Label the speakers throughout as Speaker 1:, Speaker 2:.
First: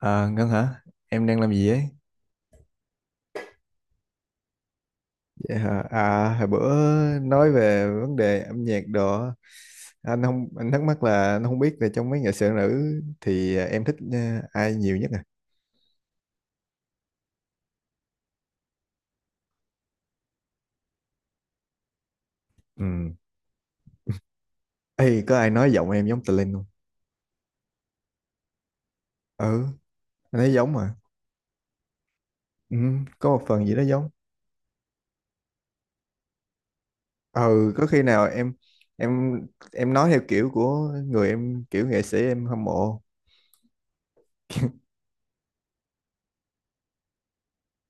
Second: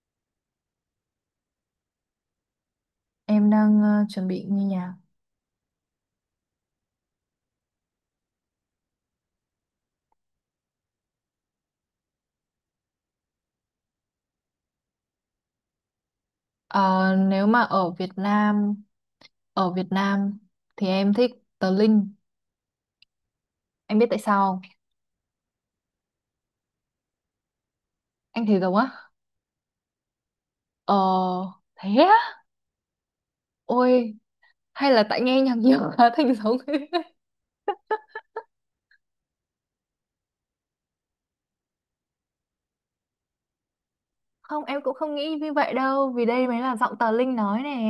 Speaker 1: À, Ngân hả? Em đang làm gì ấy?
Speaker 2: Em đang chuẩn bị nghe nhạc.
Speaker 1: Vậy hả? À, hồi bữa nói về vấn đề âm nhạc đồ, á, anh không anh thắc mắc là anh không biết là trong mấy nghệ sĩ nữ thì em thích ai nhiều nhất à?
Speaker 2: Ờ, nếu mà ở Việt Nam, ở Việt Nam thì em thích Tờ Linh.
Speaker 1: Ừ.
Speaker 2: Em biết tại sao không?
Speaker 1: Ê, có ai nói giọng em giống Tà Linh không?
Speaker 2: Anh thấy giống á?
Speaker 1: Ừ, anh thấy giống mà.
Speaker 2: Ờ, thế á?
Speaker 1: Ừ, có một phần gì đó giống.
Speaker 2: Ôi, hay là tại nghe nhạc nhiều quá thành giống.
Speaker 1: Ừ, có khi nào em em nói theo kiểu của người em, kiểu nghệ sĩ em hâm mộ.
Speaker 2: Không, em cũng không nghĩ như vậy đâu, vì đây mới là giọng Tờ Linh nói nè.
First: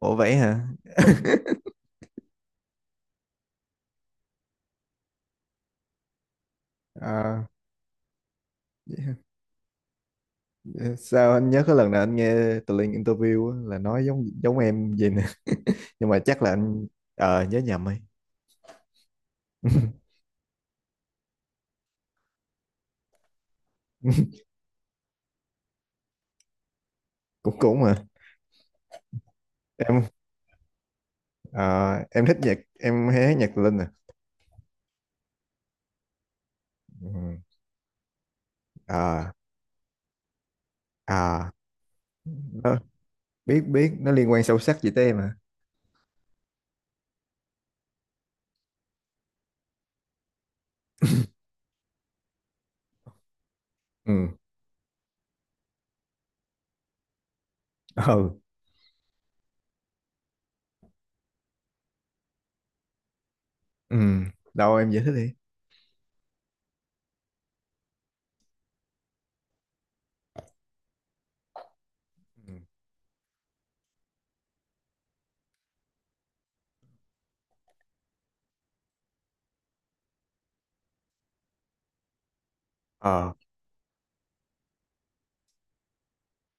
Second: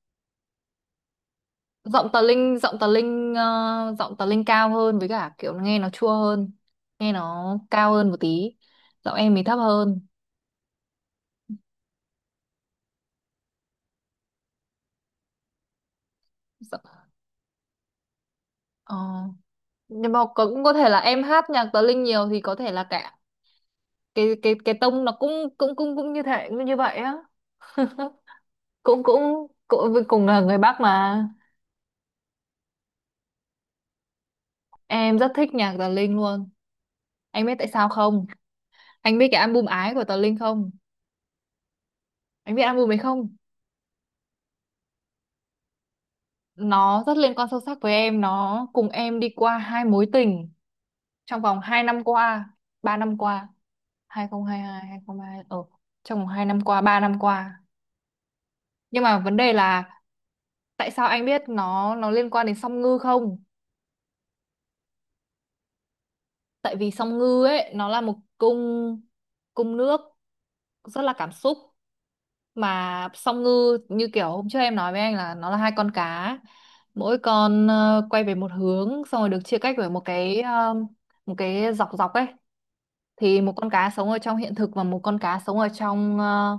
Speaker 1: Ủa vậy hả?
Speaker 2: Giọng Tờ Linh cao hơn, với cả kiểu nghe nó chua hơn, nghe
Speaker 1: À,
Speaker 2: nó cao hơn một tí. Giọng em thì thấp hơn.
Speaker 1: sao anh nhớ cái lần nào anh nghe tụi Linh interview á, là nói giống giống em gì nè nhưng mà chắc là
Speaker 2: Giọng,
Speaker 1: anh nhớ nhầm ấy.
Speaker 2: ờ. Nhưng mà cũng có thể là em hát nhạc Tờ Linh nhiều thì có thể là cả cái cái cái tông nó cũng cũng cũng cũng như thế như vậy á,
Speaker 1: cũng cũng mà
Speaker 2: cũng cũng cũng
Speaker 1: em,
Speaker 2: cùng là người Bắc mà.
Speaker 1: ờ, em thích nhạc, em hay hát nhạc tụi Linh à.
Speaker 2: Em rất thích nhạc Tờ Linh luôn.
Speaker 1: Ừ.
Speaker 2: Anh biết tại sao không? Anh
Speaker 1: Ờ.
Speaker 2: biết cái album Ái của Tờ Linh không?
Speaker 1: Ờ.
Speaker 2: Anh biết
Speaker 1: Đó,
Speaker 2: album ấy không?
Speaker 1: biết biết nó liên quan sâu sắc gì tới em à.
Speaker 2: Nó rất liên quan sâu sắc với em, nó cùng em đi qua hai mối tình trong vòng 2 năm qua, 3 năm qua.
Speaker 1: Ừ.
Speaker 2: 2022, 2022, ở trong vòng 2 năm qua, ba năm qua.
Speaker 1: Ừ.
Speaker 2: Nhưng mà vấn đề là, tại sao anh biết nó liên quan đến Song Ngư không?
Speaker 1: Ừ, đâu em giải thích đi.
Speaker 2: Tại vì Song Ngư ấy nó là một cung, cung nước, rất là cảm xúc.
Speaker 1: Ừ.
Speaker 2: Mà Song Ngư như kiểu hôm trước em nói với anh là nó là hai con cá. Mỗi con quay về một hướng, xong rồi được chia cách bởi một cái dọc dọc ấy.
Speaker 1: Ờ,
Speaker 2: Thì một con cá sống ở trong hiện thực và một con cá sống ở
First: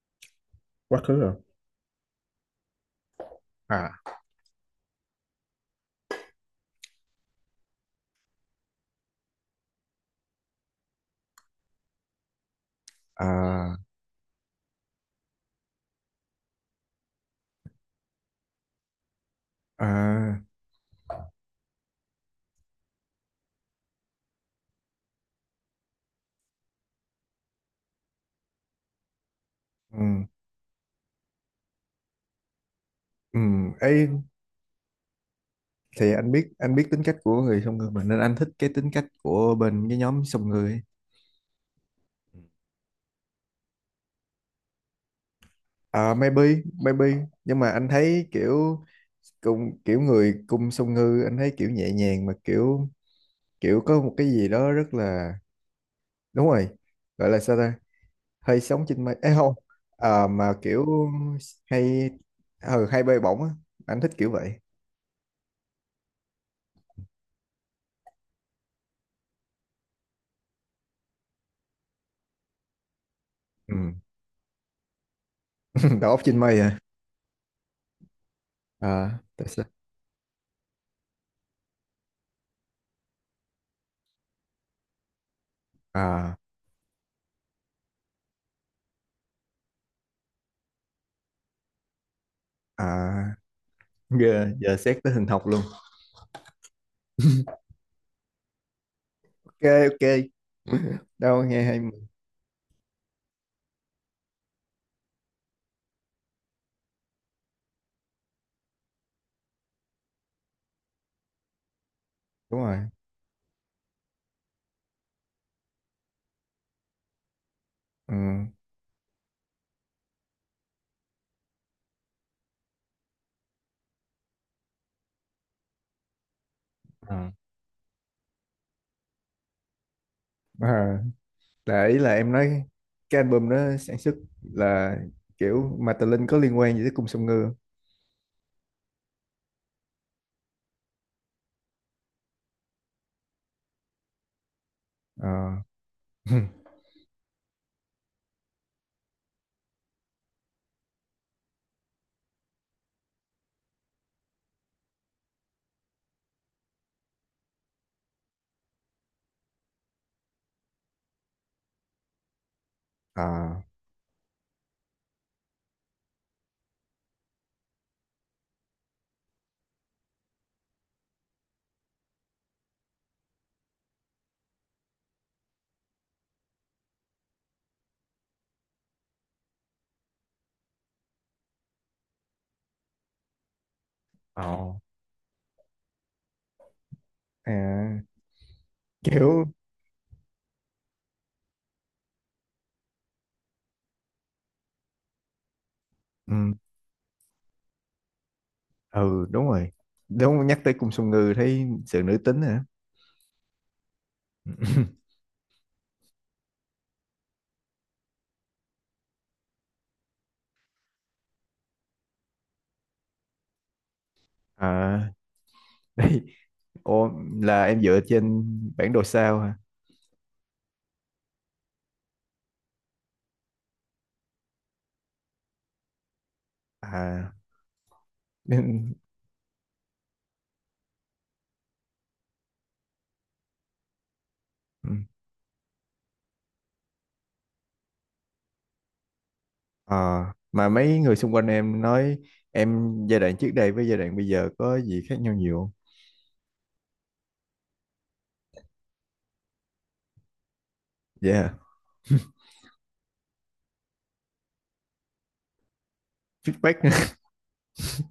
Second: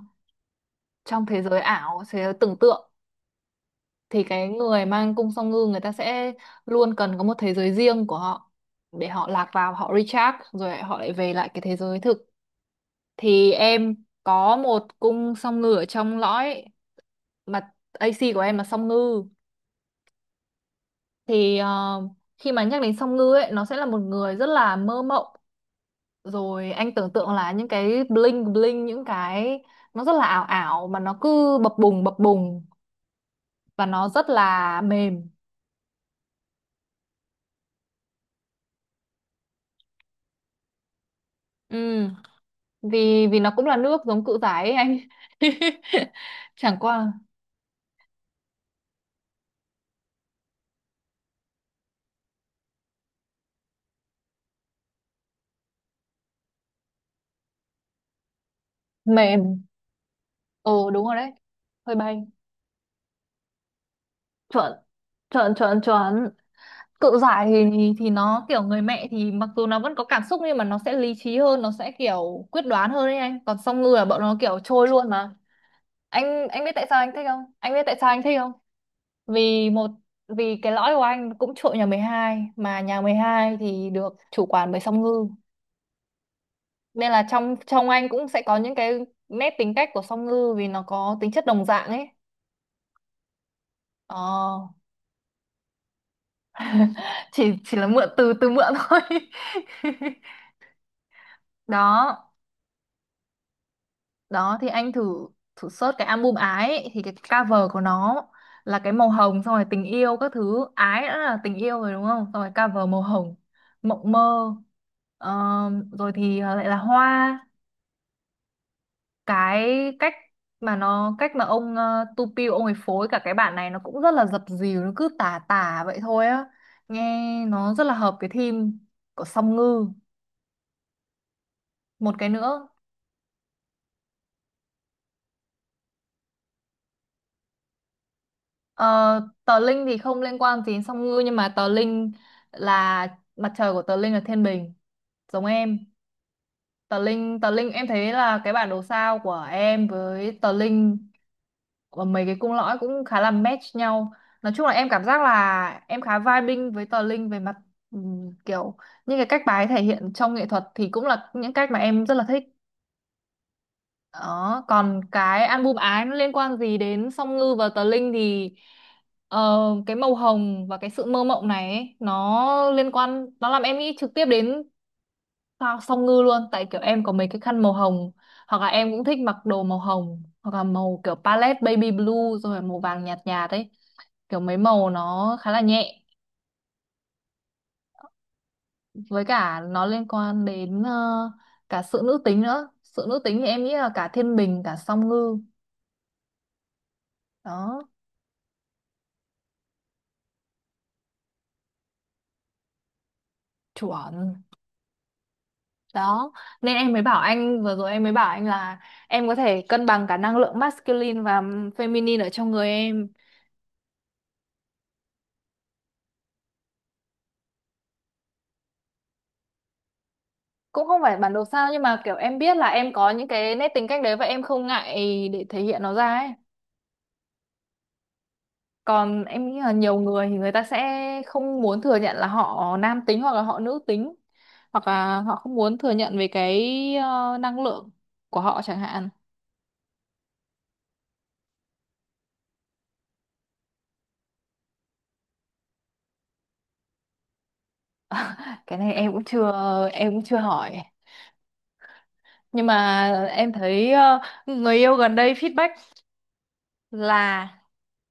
Speaker 1: quá khứ
Speaker 2: trong
Speaker 1: rồi.
Speaker 2: thế giới ảo, thế giới tưởng tượng.
Speaker 1: À.
Speaker 2: Thì cái người mang cung Song Ngư, người ta sẽ luôn cần có một thế giới riêng của họ để họ lạc vào, họ recharge, rồi họ lại về lại cái thế giới thực. Thì
Speaker 1: À.
Speaker 2: em có một cung Song Ngư ở trong lõi, mà AC của em là Song Ngư.
Speaker 1: À.
Speaker 2: thì ờ, Khi mà nhắc đến Song Ngư ấy, nó sẽ là một người rất là mơ mộng, rồi anh tưởng tượng là những cái bling bling, những cái
Speaker 1: Ừ.
Speaker 2: nó rất là ảo ảo, mà nó cứ bập bùng bập bùng,
Speaker 1: Ừ,
Speaker 2: và nó rất là mềm.
Speaker 1: thì anh biết tính cách của người song ngư mà, nên anh thích cái tính cách của bên cái nhóm song ngư ấy.
Speaker 2: Ừ,
Speaker 1: Ừ.
Speaker 2: vì vì nó cũng là nước giống Cự Giải ấy anh.
Speaker 1: À, maybe.
Speaker 2: Chẳng qua.
Speaker 1: Nhưng mà anh thấy kiểu cùng kiểu người cung song ngư, anh thấy kiểu nhẹ nhàng mà kiểu kiểu có một cái gì đó rất là, đúng rồi, gọi là sao ta, hơi sống trên mây ấy không?
Speaker 2: Mềm.
Speaker 1: À, mà kiểu
Speaker 2: Ồ đúng rồi đấy. Hơi
Speaker 1: hay,
Speaker 2: bay.
Speaker 1: ừ, hay bay bổng á, anh thích kiểu vậy.
Speaker 2: Chuẩn chuẩn chuẩn chuẩn. Cự Giải thì nó kiểu người mẹ, thì mặc dù nó vẫn có cảm xúc nhưng mà nó sẽ lý trí hơn, nó sẽ kiểu quyết đoán hơn đấy anh, còn
Speaker 1: Ừ.
Speaker 2: Song Ngư là bọn nó kiểu trôi luôn mà.
Speaker 1: Đầu óc trên
Speaker 2: anh
Speaker 1: mây
Speaker 2: anh biết
Speaker 1: à.
Speaker 2: tại sao anh thích không? Anh biết tại sao anh thích không?
Speaker 1: À, tại sao?
Speaker 2: Vì một vì cái lõi của anh cũng trội nhà 12, mà nhà 12 thì được chủ quản bởi Song Ngư.
Speaker 1: À.
Speaker 2: Nên là trong trong anh cũng sẽ có những cái nét tính cách của Song Ngư, vì nó có tính chất đồng dạng ấy.
Speaker 1: À,
Speaker 2: ờ,
Speaker 1: giờ giờ xét tới hình học luôn.
Speaker 2: chỉ chỉ là mượn từ từ mượn thôi.
Speaker 1: OK, OK. Đâu nghe hay mà.
Speaker 2: đó đó thì anh thử thử search cái album Ái ấy, thì cái cover của nó là cái màu hồng, xong rồi tình yêu các thứ, ái đã là tình yêu rồi đúng không, xong rồi
Speaker 1: Đúng rồi.
Speaker 2: cover màu hồng mộng mơ, ờ, rồi thì lại là hoa.
Speaker 1: Ừ.
Speaker 2: Cái cách mà nó cách mà ông Tupi ông ấy phối cả cái bản này nó cũng rất là dập dìu, nó cứ tả tả vậy thôi á, nghe
Speaker 1: Ờ.
Speaker 2: nó rất là hợp cái theme của Song Ngư.
Speaker 1: À, là ý là
Speaker 2: Một cái
Speaker 1: em nói
Speaker 2: nữa,
Speaker 1: cái album đó sản xuất là kiểu mà Tà Linh có liên quan gì tới cung Song Ngư không?
Speaker 2: ờ, Tờ Linh thì không liên quan gì đến Song Ngư, nhưng mà Tờ Linh là mặt trời của Tờ Linh là Thiên Bình,
Speaker 1: Ờ.
Speaker 2: giống em. Tờ Linh, em thấy là cái bản đồ sao của em với Tờ Linh và mấy cái cung lõi cũng khá là match nhau. Nói chung là em cảm giác là em khá vibing với Tờ Linh về mặt kiểu những cái cách bà ấy thể hiện trong nghệ thuật thì cũng là những cách mà em rất là thích.
Speaker 1: À.
Speaker 2: Đó, còn cái album Ái nó liên quan gì đến Song Ngư và Tờ Linh thì ờ, cái màu hồng và cái sự mơ mộng này ấy, nó liên quan, nó làm em nghĩ trực tiếp đến Tao Song Ngư luôn, tại kiểu em có mấy cái khăn màu hồng, hoặc là em cũng thích mặc đồ màu hồng, hoặc là màu kiểu palette baby blue, rồi là màu vàng nhạt nhạt ấy, kiểu mấy
Speaker 1: Ồ.
Speaker 2: màu nó khá là nhẹ.
Speaker 1: À,
Speaker 2: Với
Speaker 1: kiểu.
Speaker 2: cả nó liên quan đến cả sự nữ tính nữa. Sự nữ tính thì em nghĩ là cả Thiên Bình cả Song Ngư.
Speaker 1: Ừ.
Speaker 2: Đó.
Speaker 1: Ừ đúng rồi, đúng, nhắc tới cung Song Ngư thấy sự nữ tính hả.
Speaker 2: Chuẩn. Đó nên em mới bảo anh vừa rồi, em mới bảo anh là em có thể cân bằng cả năng lượng masculine và feminine ở trong người em.
Speaker 1: À, đây. Ô, là em dựa trên bản đồ sao hả?
Speaker 2: Cũng không phải bản đồ sao, nhưng mà kiểu em biết là em có những cái nét tính cách đấy và em không ngại để thể hiện nó ra ấy.
Speaker 1: À, nên.
Speaker 2: Còn em nghĩ là nhiều người thì người ta sẽ không muốn thừa nhận là họ nam tính hoặc là họ nữ tính, hoặc
Speaker 1: Ừ.
Speaker 2: là họ không muốn thừa nhận về cái năng lượng của họ chẳng hạn.
Speaker 1: Ờ, mà mấy người xung quanh em nói em giai đoạn trước đây với giai đoạn bây giờ có gì khác nhau nhiều không?
Speaker 2: Cái này em cũng chưa hỏi.
Speaker 1: Dạ, yeah.
Speaker 2: Nhưng mà em thấy người yêu gần đây feedback
Speaker 1: Feedback.
Speaker 2: là,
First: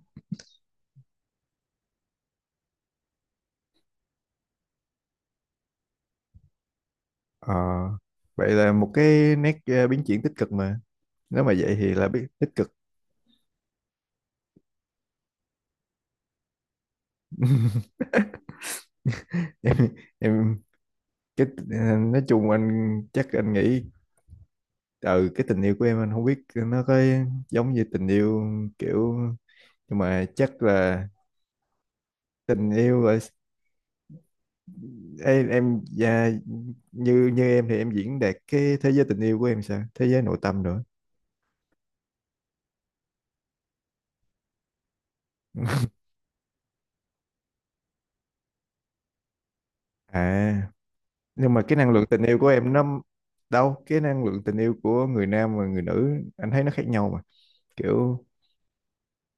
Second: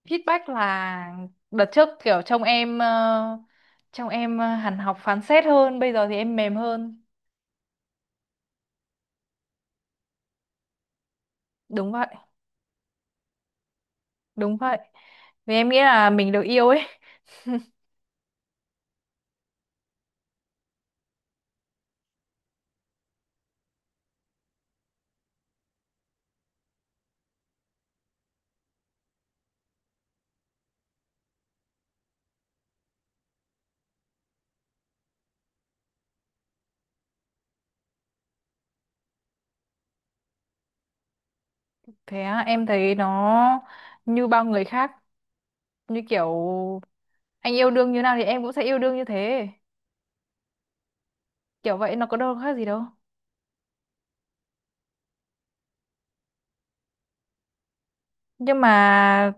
Speaker 2: feedback là đợt trước kiểu trông em, hẳn học phán xét hơn, bây giờ thì em mềm hơn.
Speaker 1: Ờ, vậy là một cái nét, biến chuyển tích cực mà. Nếu mà vậy
Speaker 2: Đúng
Speaker 1: thì
Speaker 2: vậy,
Speaker 1: là biết tích cực.
Speaker 2: đúng vậy. Vì em nghĩ là mình được yêu ấy.
Speaker 1: Em, em cái, nói chung anh chắc anh nghĩ, ừ, cái tình yêu của em, anh không biết nó có giống như tình yêu kiểu, nhưng mà chắc là tình yêu là em, dạ, như như em thì em diễn đạt cái thế giới tình yêu của em sao? Thế giới nội tâm nữa.
Speaker 2: Thế á? Em thấy nó như bao người khác,
Speaker 1: Ừ.
Speaker 2: như kiểu anh yêu đương như nào thì em cũng sẽ yêu đương như thế,
Speaker 1: À, nhưng mà cái
Speaker 2: kiểu
Speaker 1: năng
Speaker 2: vậy
Speaker 1: lượng
Speaker 2: nó có
Speaker 1: tình
Speaker 2: đâu
Speaker 1: yêu của
Speaker 2: khác gì
Speaker 1: em
Speaker 2: đâu.
Speaker 1: nó, đâu, cái năng lượng tình yêu của người nam và người nữ anh thấy nó khác nhau mà. Kiểu.
Speaker 2: nhưng mà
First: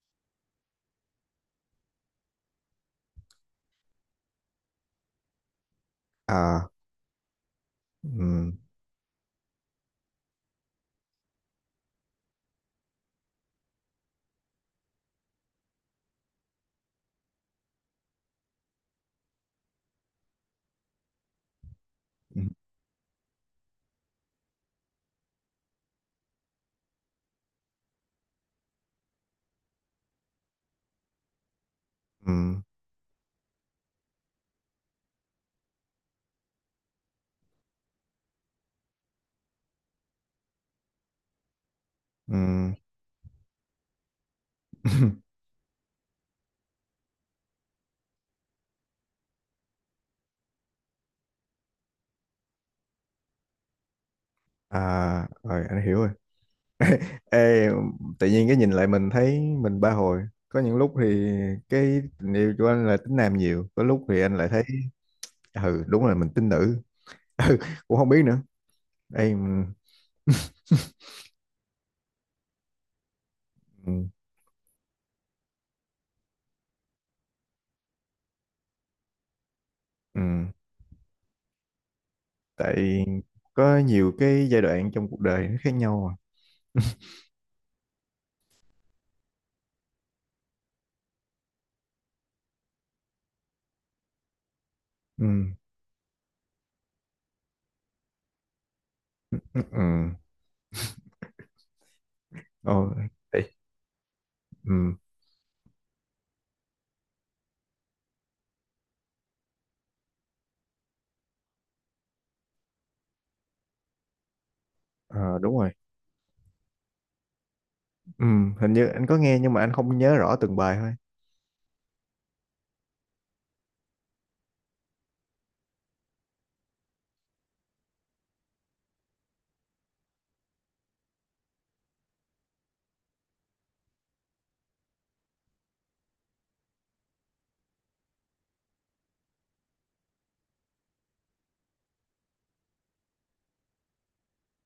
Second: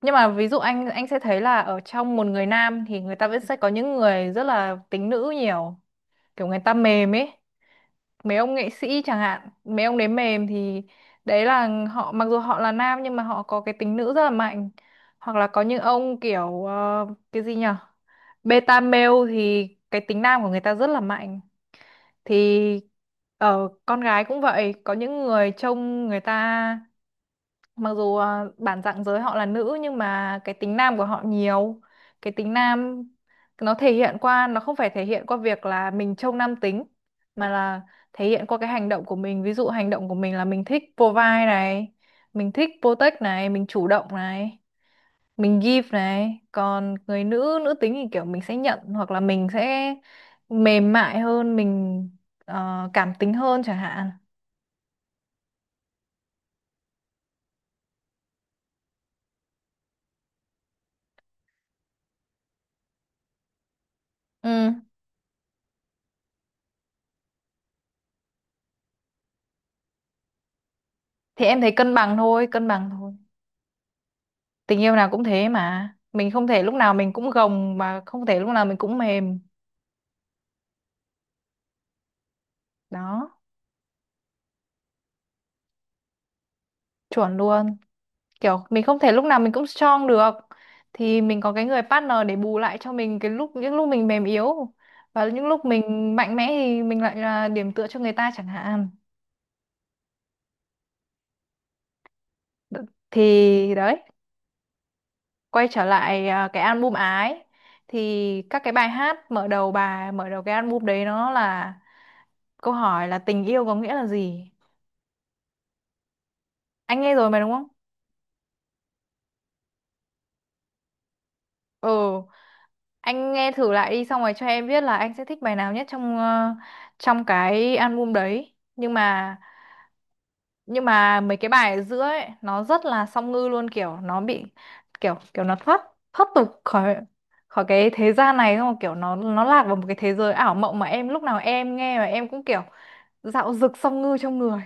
Speaker 2: nhưng mà ví dụ anh sẽ thấy là ở trong một người nam thì người ta vẫn sẽ có những người rất là tính nữ nhiều, kiểu người
Speaker 1: À.
Speaker 2: ta mềm ấy. Mấy
Speaker 1: ừm,
Speaker 2: ông nghệ sĩ chẳng hạn, mấy ông đấy mềm, thì đấy là họ mặc dù họ là nam nhưng mà họ có cái tính nữ rất là mạnh. Hoặc là có những ông kiểu cái gì nhở, beta male, thì cái tính nam của người ta rất là mạnh.
Speaker 1: ừm,
Speaker 2: Thì ở con gái cũng vậy, có những người trông người ta mặc dù bản dạng giới họ là nữ nhưng mà cái tính nam của họ nhiều. Cái tính
Speaker 1: ừm,
Speaker 2: nam nó thể hiện qua, nó không phải thể hiện qua việc là mình trông nam tính, mà là thể hiện qua cái hành động của mình. Ví dụ hành động của mình là mình thích provide này, mình thích
Speaker 1: ừm,
Speaker 2: protect này, mình chủ động này, mình give này. Còn người nữ nữ tính thì kiểu mình sẽ nhận, hoặc là mình sẽ mềm mại hơn, mình cảm tính hơn chẳng hạn.
Speaker 1: À rồi anh hiểu rồi. Ê, tự nhiên cái nhìn lại mình thấy mình ba hồi. Có những lúc thì cái tình yêu của anh là tính nam nhiều, có lúc thì anh lại
Speaker 2: Ừ,
Speaker 1: thấy, ừ, đúng là mình tính nữ. Ừ, cũng không biết nữa. Ê,
Speaker 2: thì em thấy cân bằng thôi, cân bằng thôi.
Speaker 1: ừm,
Speaker 2: Tình yêu nào cũng thế, mà mình không thể lúc nào mình cũng gồng, mà không thể lúc nào mình cũng mềm.
Speaker 1: ừm, tại
Speaker 2: Đó.
Speaker 1: có nhiều cái giai đoạn trong cuộc đời nó khác nhau mà.
Speaker 2: Chuẩn luôn. Kiểu mình không thể lúc nào mình cũng strong được thì mình có cái người partner để bù lại cho mình cái lúc, những lúc mình mềm yếu,
Speaker 1: Ừ.
Speaker 2: và những lúc mình mạnh mẽ thì mình lại là điểm tựa cho người ta chẳng hạn.
Speaker 1: Ừ. Ồ.
Speaker 2: Đ-
Speaker 1: Ê,
Speaker 2: thì đấy.
Speaker 1: ừ.
Speaker 2: Quay trở lại cái album Ái, thì các cái bài hát mở đầu, bài mở đầu cái album đấy, nó là câu hỏi là tình yêu có nghĩa là gì.
Speaker 1: Ờ, đúng rồi.
Speaker 2: Anh nghe rồi mà đúng không?
Speaker 1: Ừ, hình như anh có nghe nhưng mà anh không nhớ rõ từng bài thôi.
Speaker 2: Ừ. Anh nghe thử lại đi, xong rồi cho em biết là anh sẽ thích bài nào nhất trong cái album đấy. Nhưng mà mấy cái bài ở giữa ấy nó rất là Song Ngư luôn, kiểu nó bị kiểu kiểu nó thoát, tục khỏi, cái thế gian này, xong rồi kiểu nó lạc vào một cái thế giới ảo mộng, mà em lúc nào em nghe mà em cũng kiểu dạo dực Song Ngư trong người.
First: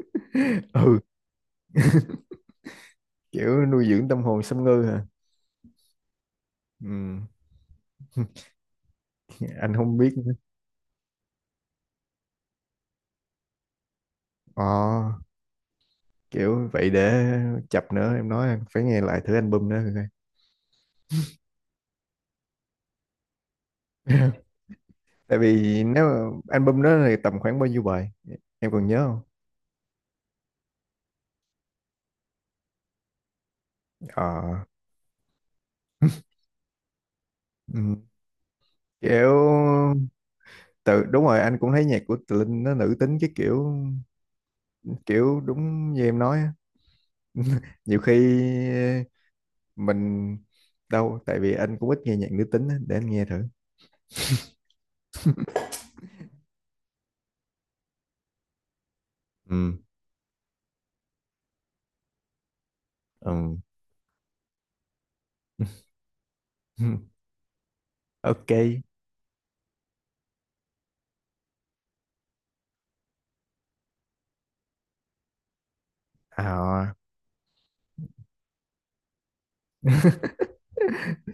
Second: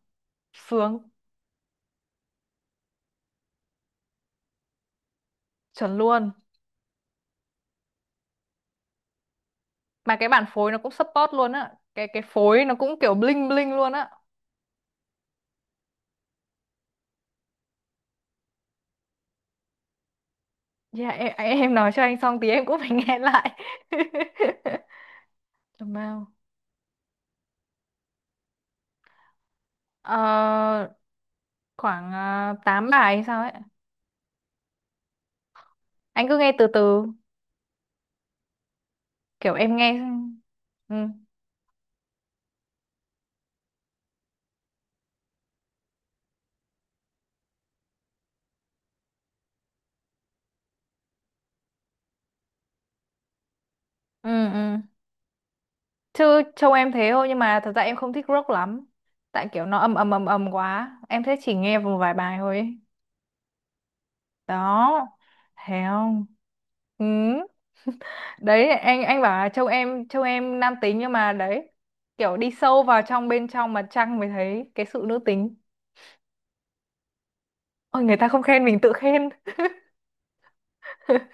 Speaker 2: Sướng.
Speaker 1: Ừ, kiểu nuôi dưỡng tâm hồn xâm ngư hả.
Speaker 2: Chuẩn luôn.
Speaker 1: Ừ. Anh không biết
Speaker 2: Mà cái
Speaker 1: nữa.
Speaker 2: bản phối nó cũng support luôn á, cái phối nó cũng kiểu bling bling luôn á.
Speaker 1: Ờ, kiểu vậy để chập nữa em nói anh phải nghe lại thử album nữa coi.
Speaker 2: Dạ em, nói cho anh xong tí em cũng phải nghe lại.
Speaker 1: Tại vì
Speaker 2: Tầm
Speaker 1: nếu
Speaker 2: bao?
Speaker 1: mà album đó thì tầm khoảng bao nhiêu bài em còn nhớ không?
Speaker 2: Ờ, Khoảng 8 bài hay sao ấy.
Speaker 1: Ờ.
Speaker 2: Anh cứ nghe từ từ,
Speaker 1: Ừ.
Speaker 2: kiểu em
Speaker 1: Kiểu,
Speaker 2: nghe. Ừ.
Speaker 1: tự, đúng rồi, anh cũng thấy nhạc của Tự Linh nó nữ tính cái kiểu, kiểu đúng như em nói. Nhiều khi mình, đâu tại vì anh cũng ít nghe nhạc nữ tính á, để anh nghe thử.
Speaker 2: Ừ ừ. Chứ trông em thế thôi nhưng mà thật ra em không thích rock lắm. Tại kiểu
Speaker 1: Ừ.
Speaker 2: nó ầm ầm ầm ầm quá. Em thế chỉ nghe một vài bài thôi ấy.
Speaker 1: Ừ.
Speaker 2: Đó. Thấy không? Ừ.
Speaker 1: OK.
Speaker 2: Đấy anh bảo là trông em nam tính, nhưng mà đấy, kiểu đi sâu vào trong, bên trong mặt trăng mới thấy cái sự nữ tính.
Speaker 1: À
Speaker 2: Ôi, người ta không khen mình tự khen.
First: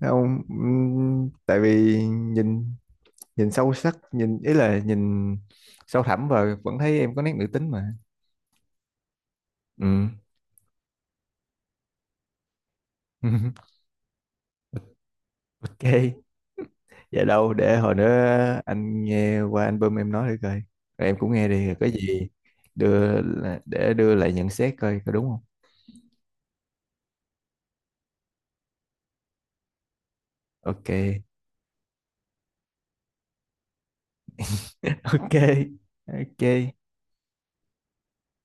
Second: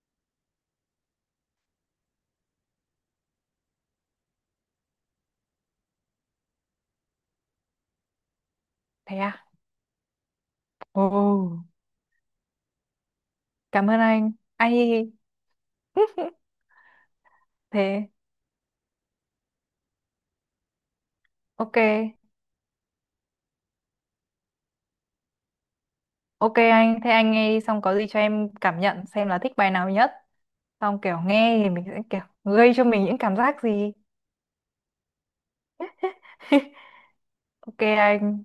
Speaker 1: không, tại vì nhìn nhìn sâu sắc, nhìn ý là nhìn sâu thẳm và vẫn thấy em có nét nữ tính mà.
Speaker 2: Thế à?
Speaker 1: Ừ.
Speaker 2: Ồ. Cảm ơn anh ai.
Speaker 1: OK. Vậy đâu để hồi
Speaker 2: Thế.
Speaker 1: nữa anh nghe qua album em nói thử coi, rồi em cũng nghe đi, rồi
Speaker 2: Ok,
Speaker 1: có gì đưa, để đưa lại nhận xét coi có đúng không.
Speaker 2: ok. Anh thế anh nghe đi, xong có gì cho em cảm nhận xem là thích bài nào nhất,
Speaker 1: OK.
Speaker 2: xong kiểu nghe thì mình sẽ kiểu gây cho mình những cảm giác gì.
Speaker 1: OK. OK.
Speaker 2: Ok anh.